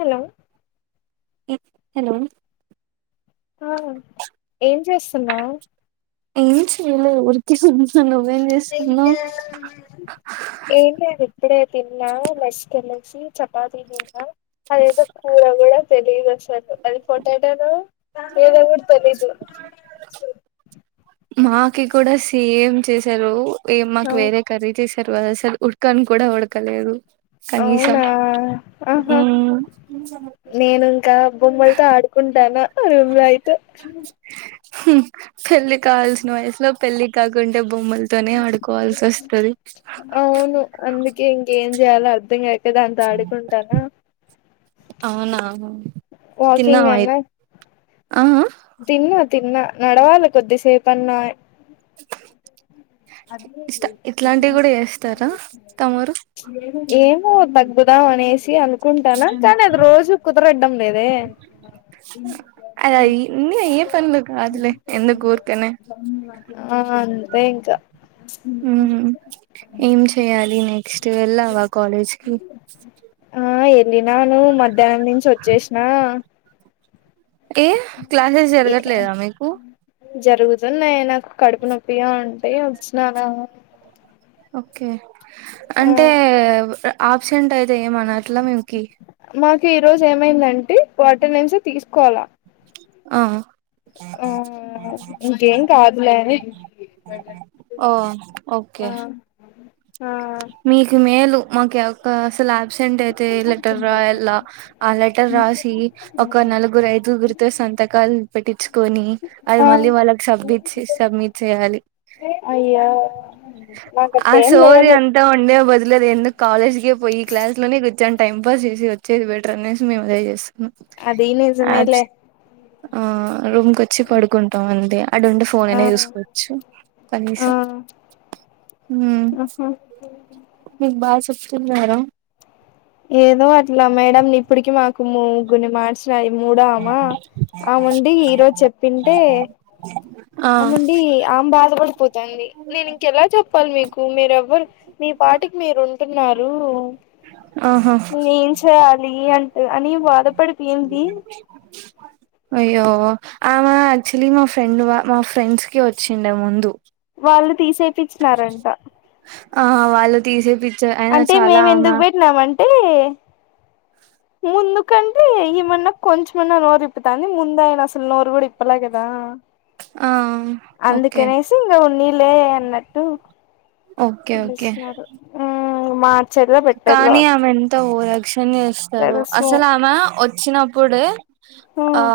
Hello hello ఆ ఏం చేస్తున్నా ఏం చెయలే ఊరికే చూస్తున్నా నువ్వేం చేస్తున్నవ్ ఏమి లేది ఇప్పుడే తిన్నా మష్ కలసిచపాతి తిన్నా అదేదో ఏదో కూడా తెలియదుసలు అది పొటాటో నో ఏదో కూడా తెలీదు మాకి కూడా సేమ్ చేసారు ఏ మాకు అవు వేరే రీతి సర్వాద సలు ఉడ్కను కూడా ఉడ్కలేదు అవునా ఆహా నేను ఇంకా బొమ్మలతో ఆడుకుంటానా రూమ్ లో అయితే పెళ్లి కావాల్సిన వయసులో పెళ్లి కాకుంటే బొమ్మలు తోనే ఆడుకోవాల్సి వస్తుది అవును అందుకే ఇంకేం చేయాలో అర్థం కాక దానితో ఆడుకుంటానా అవునా తిన్నావ వాకింగ్ అయి అన్నా ఆ తిన్నా తిన్నా నడవాలి కొద్దిసేపన్నా ఇ ఇట్లాంటివి కూడా చేస్తారా తమరు ఏమో బగ్ కుదాం అనేసి అనుకుంటాను కానీ అది రోజు కుదరడ్డం లేదే అద ఇం ఏ పన్లే కా అదులే ఎందుకు ఊర్కనే అంతే ఇంకా హ్మ్ ఏం చెయ్యాలి నెక్స్ట్ వెళ్ళావా కాలేజ్ కి ఆ వెళ్ళినాను మధ్యాహ్నం నుంచి వచ్చేసిన ఏ క్లాసెస్ జరగట్లేదా మీకు జరుగుతున్నయి నాకు కడుపు నొప్పి గా ఉంటే వచ్చినా గా ఓకే ఆ అంటే ఆబ్సెంట్ అయితే ఏం అనట్లా మీకి మాకు ఈ రోజు ఏమైందంటే అటెండెన్స్ తీసుకోలా ఆ ఇంకేం కాదులే అని ఓ ఓకే ఆ ఆ మీకు మేలు మాకు యక్క అసలు ఆబ్సెంట్ అయితే లెటర్ రాయలా ఆ లెటర్ రాసి ఒక నలుగురు ఐదుగురితో సంతకాలు పెట్టించుకొని అది మళ్ళీ ఆ వాళ్ళకి సబ్మిట్ సబ్మిట్ చేయాలి అయ్యా ఆ నాకట్టే ఏం సోది లేదు అంతా ఉండే బదులు ఎందుకు కాలేజ్ కే పోయి క్లాస్ లోనే కూర్చొని టైం పాస్ చేసి వచ్చేది బెటర్ అనేసి మేము పోయి వస్తాం అదీ నిజమేలే ఆ రూమ్ కొచ్చి పడుకుంటాం అంతే అటు ఉండి ఫోన్ ఆ అయినా చూసుకోవచ్చు ఆ కనీసం ఆహా మీకు బాగా చెప్తున్నారా ఏదో అట్లా మేడంలు ఇప్పటికి మాకు ముగ్గురిని మార్చు రు మూడో ఆమ ఆముండి ఈరోజు చెప్పింటే ఆ ఆముండి ఆమె బాధపడిపోతాంది నేను ఇంకెలా చెప్పాలి మీకు మీరెవ్వరు మీ పాటికి మీరు ఉంటున్నారు ఆహా నేనేం చేయాలి అంటూ అని బాధపడిపోయింది అయ్యో ఆమె యాక్చువలీ మా ఫ్రెండ్ వా మా ఫ్రెండ్స్ కి వచ్చిండె ముందు వాళ్ళు తీసేపిచ్చినారంట ఆహా వాళ్ళు తీసేపి అంటే మేము ఎందుకు పెట్టినామంటే ముందుకంటే ఈమన్నా కొంచెమన్నా నోరు ఇప్పుతాంది ముందు ఆయన అసలు నోరు కూడా ఇప్పలే కదా ఆ ఓకే అందుకనేసి ఇంకా ఉన్నీలే అన్నట్టు ఓకే ఓకే వదిలేసినారు మ్ మా కానీ ఆమె ఎంత ఓవరాక్షన్ చేస్తదో తెలుసు అసలు ఆమె వచ్చినప్పుడే ఆ మ్మ్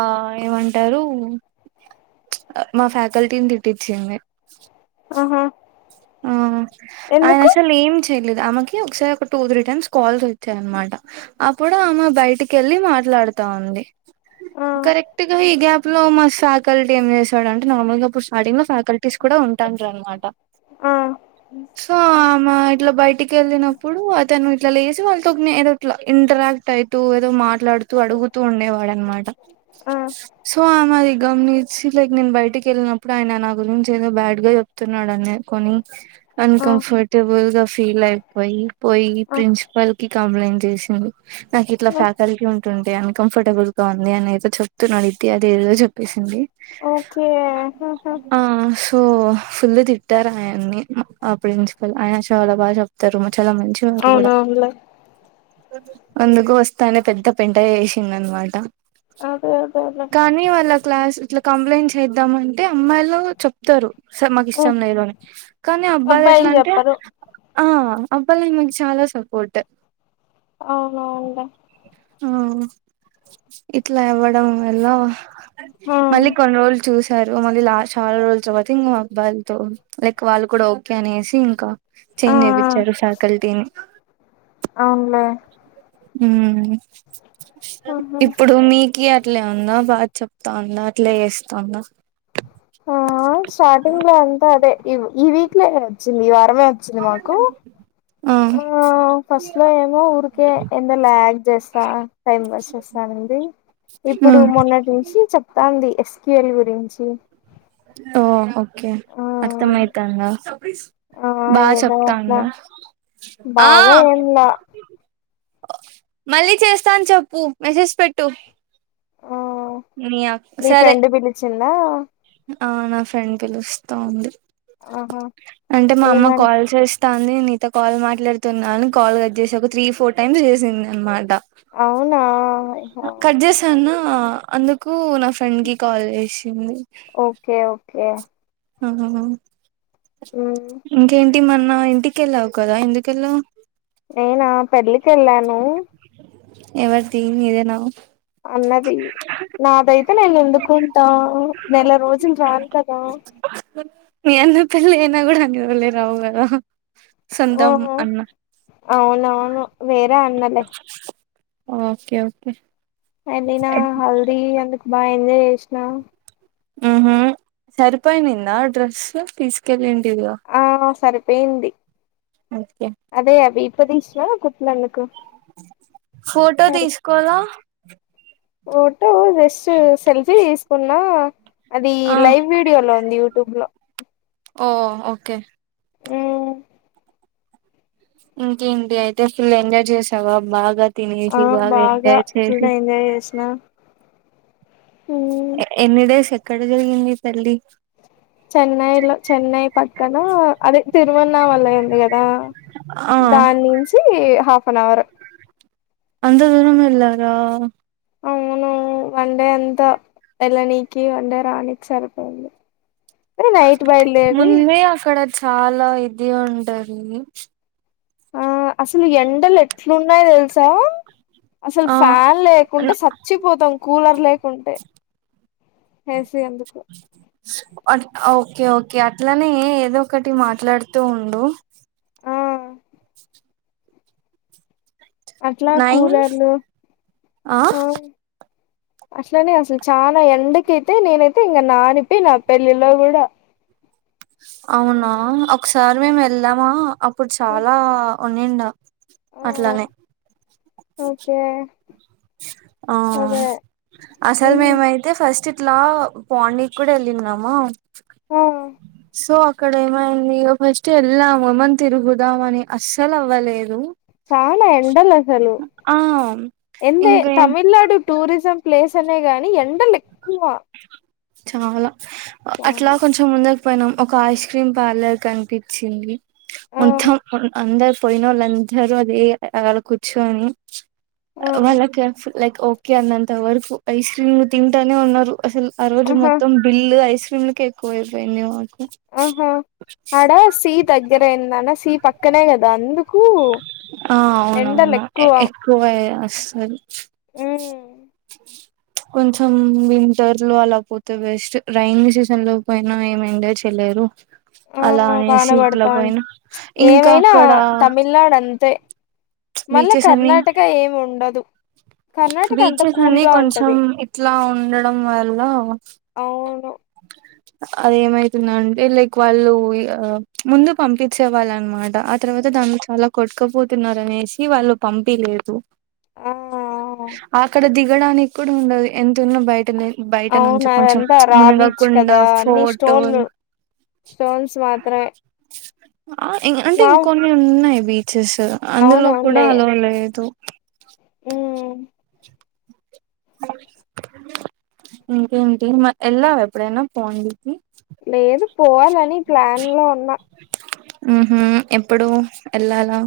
ఏమం టరు మా ఫ్యాకల్టీని తిట్టిచ్చింది ఆహా ఆ ఆయన ఎందుకు అసలు ఏం చెయలేదు ఆమెకి ఒకసారి ఒక టూ త్రీ టైమ్స్ కాల్స్ వచ్చాయనమాట అప్పుడు ఆమె బయటికెళ్ళి మాట్లాడుతా ఉంది ఆ కరెక్ట్గా ఈ గ్యాప్ ప్ లో మా ఫ్యాకల్టీ ఏం చేశాడు అంటే నార్మల్ గా అప్పుడు స్టార్టింగ్ లో ఫ్యాకల్టీస్ కూడా ఉంటాడ్రనమాట ఆ సో ఆమె ఇట్లా బయటికెళ్ళినప్పుడు అతను ఇట్లా లేసి వాళ్ళతో ఏదో ఇట్లా ఇంటరాక్ట్ అయితూ ఏదో మాట్లాడుతూ అడుగుతూ ఉండేవాడు అనమాట ఆ సో ఆమె అది గమనించి లైక్ నేను బయటకెళ్ళినప్పుడు ఆయన నా గురించి ఏదో బ్యాడ్ గా చెప్తున్నాడనే కొని ఆ ఆ అన్కంఫర్టబుల్ గా ఫీల్ అయిపోయి పోయి ప్రిన్సిపాల్ కి కంప్లైంట్ చేసింది నాకు ఇట్లా ఆ ఫ్యాకల్టీ ఉంటుంటే అన్కంఫర్టబుల్ గా ఉంది అని ఏదో చెప్తున్నాడు ఇది అది ఏదో చెప్పేసింది ఓకే ఆహా ఆ సో ఫుల్ తి ట్టారు ఆయన్ని ఆ ప్రిన్సిపల్ ఆయన చాలా బాగా చెప్తారు చాలా మంచి వారు కూడా అవునవునులే అందుకు వస్తానే పెద్ద పెంట చేసింది అనమాట అదే అదేలే కాని వాల్ల క్లాస్ ఇట్లా కంప్లైంట్ చేద్దామంటే అమ్మాయిలు చెప్తారు సర్ మాక్ టం మ్మ్ లేదని కానీ అబ్బాయిలు ఎట్లా అంటే ఆ అబ్బాయిలు ఈమెకు చాలా సపోర్ట్ అవునవును లే మ్ ఇట్లా అవ్వడం వల్ల ఆ మళ్ళీ కొన్ని రోజులు చూస్ టరు మళ్ళ లా చాలా రోజుల తర్వాత ఇంగ మా అబ్బాయిలతో లైక్ వాళ్ళు కూడా కి అనేసి ఇంకా ఆ చేంజ్ చేపిచ్చారు ఫ్యాకల్టీని అవున్లే మ్ ఆహా ఇప్పుడు మీకి అట్లే ఉందా బాగా చెప్తా ఉందా అట్లే చేస్తాందా ఆ స్టార్టింగ్ లో అంతా అదే ఈ వీక్లే నే వచ్చింది ఈ వారమే వచ్చింది మాకు ఆ ఫస్ట్ లో ఏమో ఊరికే ఎందో లాగ్ చేస్తా టైం వేస్ట్ చేస్తా ఉన్నింది ఇప్పుడు మొన్నటి నుంచి చెప్తాంది ఎస్క్యూఎల్ గురించి అహ కే ఆ అర్థం అయితాందా ఆ బా ఏదో చెప్తాంద అట్లా బాగా ఏంలే మళ్ళీ చేస్తా అని చెప్పు మెసేజ్ పెట్టు ఆ నీ అక్ మీ సరే ఫ్రెండ్ పిలిచిందా ఆ నా ఫ్రెండ్ పిలుస్తా ఉంది ఆహా అంటే మా అమ్మ ఏమంట కాల్ చేస్త తంది నీతో కాల్ మాట్లాడుతున్నాను అని కాల్ కట్ చేసి ఒక త్రీ ఫోర్ టైమ్స్ చేసింది అనమాట అవునా చనా అందుకు నా ఫ్రెండ్ కి కాల్ చేసింది ఓకే ఓకే ఆహహ ఉ ఇంకేంటి మోన్న ఇంటికెళ్ళావు కదా ఎందుకెళ్ళవు నేనా పెళ్లికి వెళ్ళాను ఎవరిది నిదేన అన్నది నాదైతే నేను ఎందుకుంటా నెల రోజులు రాను కదా మీ అన్నా పెళ్ళి అయిన కూడా అని రోజులే రావు కదా ఆ సొంతం అన్న అవునవును వేరే అన్నలే ఓకే ఓకే ఏళ్ళిన హల్దీ అందుకు బాగా ఎంజాయ్ చేసినా ఉ హ సరిపోయి నింద డ్రెసు తీసుకెళ్లిలుంటివిగా ఆ సరిపోయింది ఓకే అదే అవి ఇప్పాదిసినా కుట్లు అందుకు ఫోటో తీసుకోలా ఫోటో జస్ట్ సెల్ఫీ తీసుకున్నా అది ఆ లైవ్ వీడియో లో ఉంది యూట్యూబ్ లో ఓ ఓకే హ్మ్ ఇంకేంటి అయితే ఫుల్ ఎంజాయ్ చేసావా బాగా ఆ తినేసి బాగా ఎంజాయ్ చేసి ఫుల్ ఎంజాయ్ చేసిన ఎన్ని డేస్ ఎక్కడ జరిగింది పెళ్ళి చెన్నైలో చెన్నై పక్కన అదే తిరుమన్నా వల్ల ఉంది కదా ఆ దాని నుంచి హాఫ్ అన్ అవర్ అంత దూరం వెళ్ళారా అవును వన్డే అంత వెళ్ళానికి వన్ డే రానికి సారిపోయింది ముందే అక్కడ చాలా ఇది ఉంటది ఆ అసలు ఎండలు ఎట్లున్నాయో తెలుసా అసలు ఆ ఫ్యాన్ లేకుంటే సచ్చిపోతాం కూలర్ లేకుంటే ఏసీ ఎందుకు ఓకే ఓకే అట్లనే ఏదో ఒకటి మాట్లాడుతూ ఉండు ఆ అట్లా నైన్ కూలర్లు ఆ అట్లనే అసలు చాలా ఎండకైతే నేనైతే ఇంక నానిపి నా పెళ్ళిలో కూడా అవునా ఒకసారి మేము వెళ్దామా అప్పుడు ఆ చాలా ఉనిండా ఆ అట్లానే ఓకే ఆ అదే అసలు ఉమ్, మేమయితే అయితే ఫస్ట్ ఇట్లా పాండిక్కుడ ఎళ్ళిన్నామా ఆ సో అక్కడ ఏమైంది ఫస్టు ఎళ్ళాము ఏమన్ తిరుగుదామని అస్సలవ్వలేదు చాలా ఎండలసలు ఎందే ఇంకేం తమిళ్నాడు టూరిజం ప్లేస్ సనే గాని ఎండలెక్ చాలా అట్లా చాలా కొంచం ముందక్ పోయినాం ఒక ఐస్ క్రీమ్ పార్లర్ కనిపిచ్చింది ఆ మొన్ త్తమ్ అందర్ పోయినొళ్ళందరూ అదే ఆళ కుర్చోని ఆ వాళ్ళక్య ఫు లైక్ ఓకే అన్నంత వరకు ఐస్ క్రీమ్లు తింటానే ఉన్నారు అసల్ ఆ రోజు ఆహా మొత్తం బిల్లు ఐస్ క్రీమ్లకే ఎక్కువైపోయింది మాకు ఆహా ఆడా సీ దగ్గరయిందన్న సీ పక్కనే గదా అందుకూ ఆ అవునవును ఎ ఏ ఫ్లువై అస్సలు ఉమ్, కొంచం వింటర్ డ్లో అలా పోతే వేస్టు రైైనీ సీజన్ లో పొయ్నా ఏం ఎంజాయ్ చెయ్లేరు ఓ వాన వడతాంద్ ఇంకా ఏమైనా అక్కడ తమిళనాడంతే మళ్ళ బీచెస్ అన్ని కర్ణాటక ఏమి ఉండదు కర్ణాటక అంతా బీచెస్ అని కూల్గా కొంచం ఉంటది ఇట్లా ఉండడం వల్ల అవును అది ఏమైతుందంటే లైక్ వాళ్ళు ఇగా ముందు పంపిచ్చే వాళ్ళన్న్మాట ఆ తర్వాత దాన్ చాలా కొట్కపోతున్నారనేసి వాళ్ళు పంపిలేదు ఆ ఆక్కడ దిగడానిక్కుడ ఉండదు ఎంతున్న బయట నేల్ బయట నుంచి కొంచం రాబీచ్ కదా అన్ని స్టోన్లు స్టోన్స్ మాత్రమే ఆ ఇంగ్ అంటే వావ్ ఇంకొన్ని ఉన్నాయి బీచెస్సు అందులో కూడా అవునవునులే అలోవ్ లేదు ఊ ఇంకేంటి మర్ ఎళ్ళావ ఎప్పుడైన పాండీకి లేదు పోవాలని ప్లాండ్లో ఉన్నా ఊహు ఎప్పుడూ ఎళ్ళాలా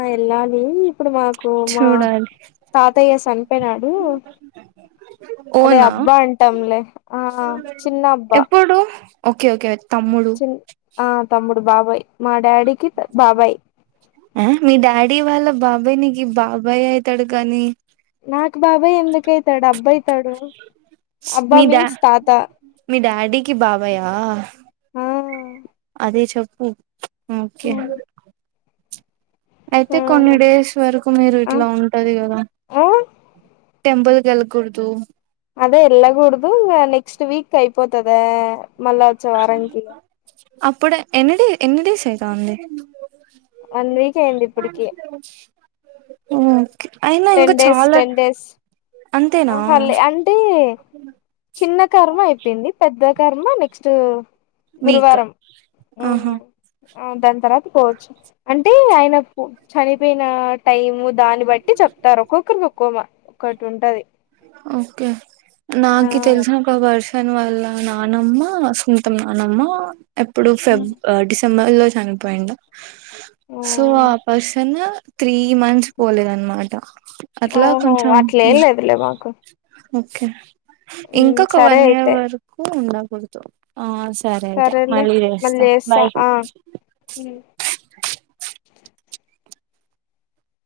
ఆ ఎళ్ళాలి ఇప్పుడు మాకు మా చూడాలి తాతయ్య సన్పోయ్నాడు అదే ఓనా అబ్బా అంటాంలే ఆ చిన్నబ్బా ప్పుడు ఓకే ఓకే వే తమ్ముడు కు ఆ తమ్ముడు బాబాయ్ మా డాడీకి త్ బాబాయ్ ఆ మీ డాడీ వాళ్ళ బాబాయ్ నీకి బాబాయ్ అయితాడు గని నాకు బాబాయ్ ఎందుకైతాడు అబ్బైతడు మీ డా మీ డాడీకి బాబయా ఆ అదే చెప్పు ఆ ఓకే ఆ అయితే కొన్ని డేస్ వరుకు మీరు ఆ ఇట్లా ఉంటది గదా ఆ. టెంపుల్ కెళ్ళకూడ్దు అదే ఎళ్ళగూడ్దు ఇంగా నెక్స్ట్ వీక్ అయిపోతుదా మళ్ళా వచ్చే వారంకి అప్పుడు ఎన్ని డే ఎన్ని డేస్ అయితా ఉంది వన్ వీక్ అయింది ఇప్పటికి ఒహొ అయినా ఇంగా చాలా అంతేనా అవ్వల్లే అన్ అంటే చిన్న కర్మ అయిపోయింది పెద్ద కర్మ నెక్స్ట్ వీక్ గురువారం ఆహా మ్ హు దాని తర్వాత పోవచ్చు అంటే ఆయన పొ చనిపోయిన టైం దాన్ని బట్టి చెప్తారు ఒక్కొక్కరు ఒక్కో మ ఒకటుంటది ఓకే నాకి తెలిసిన ఒక పర్స న్ వాళ్ళ నానమ్మ సుంతం నానమ్మ ఎప్పుడు ఫెబ్ అ డిసెంబర్ లో చనిపోయిండు సో ఆ పర్సన్ త్రీ మంత్స్ పోలేదనమాట అట్లా కొంచెం లే మాకు ఓకే మ్మ్ ఇంకొక సరే వన్ ఇయర్ అయితే వరకు ఉండకూడదు ఆస్ సరే అయితే సరేలే మళ్ళీ చేస్తా బాయ్ మ్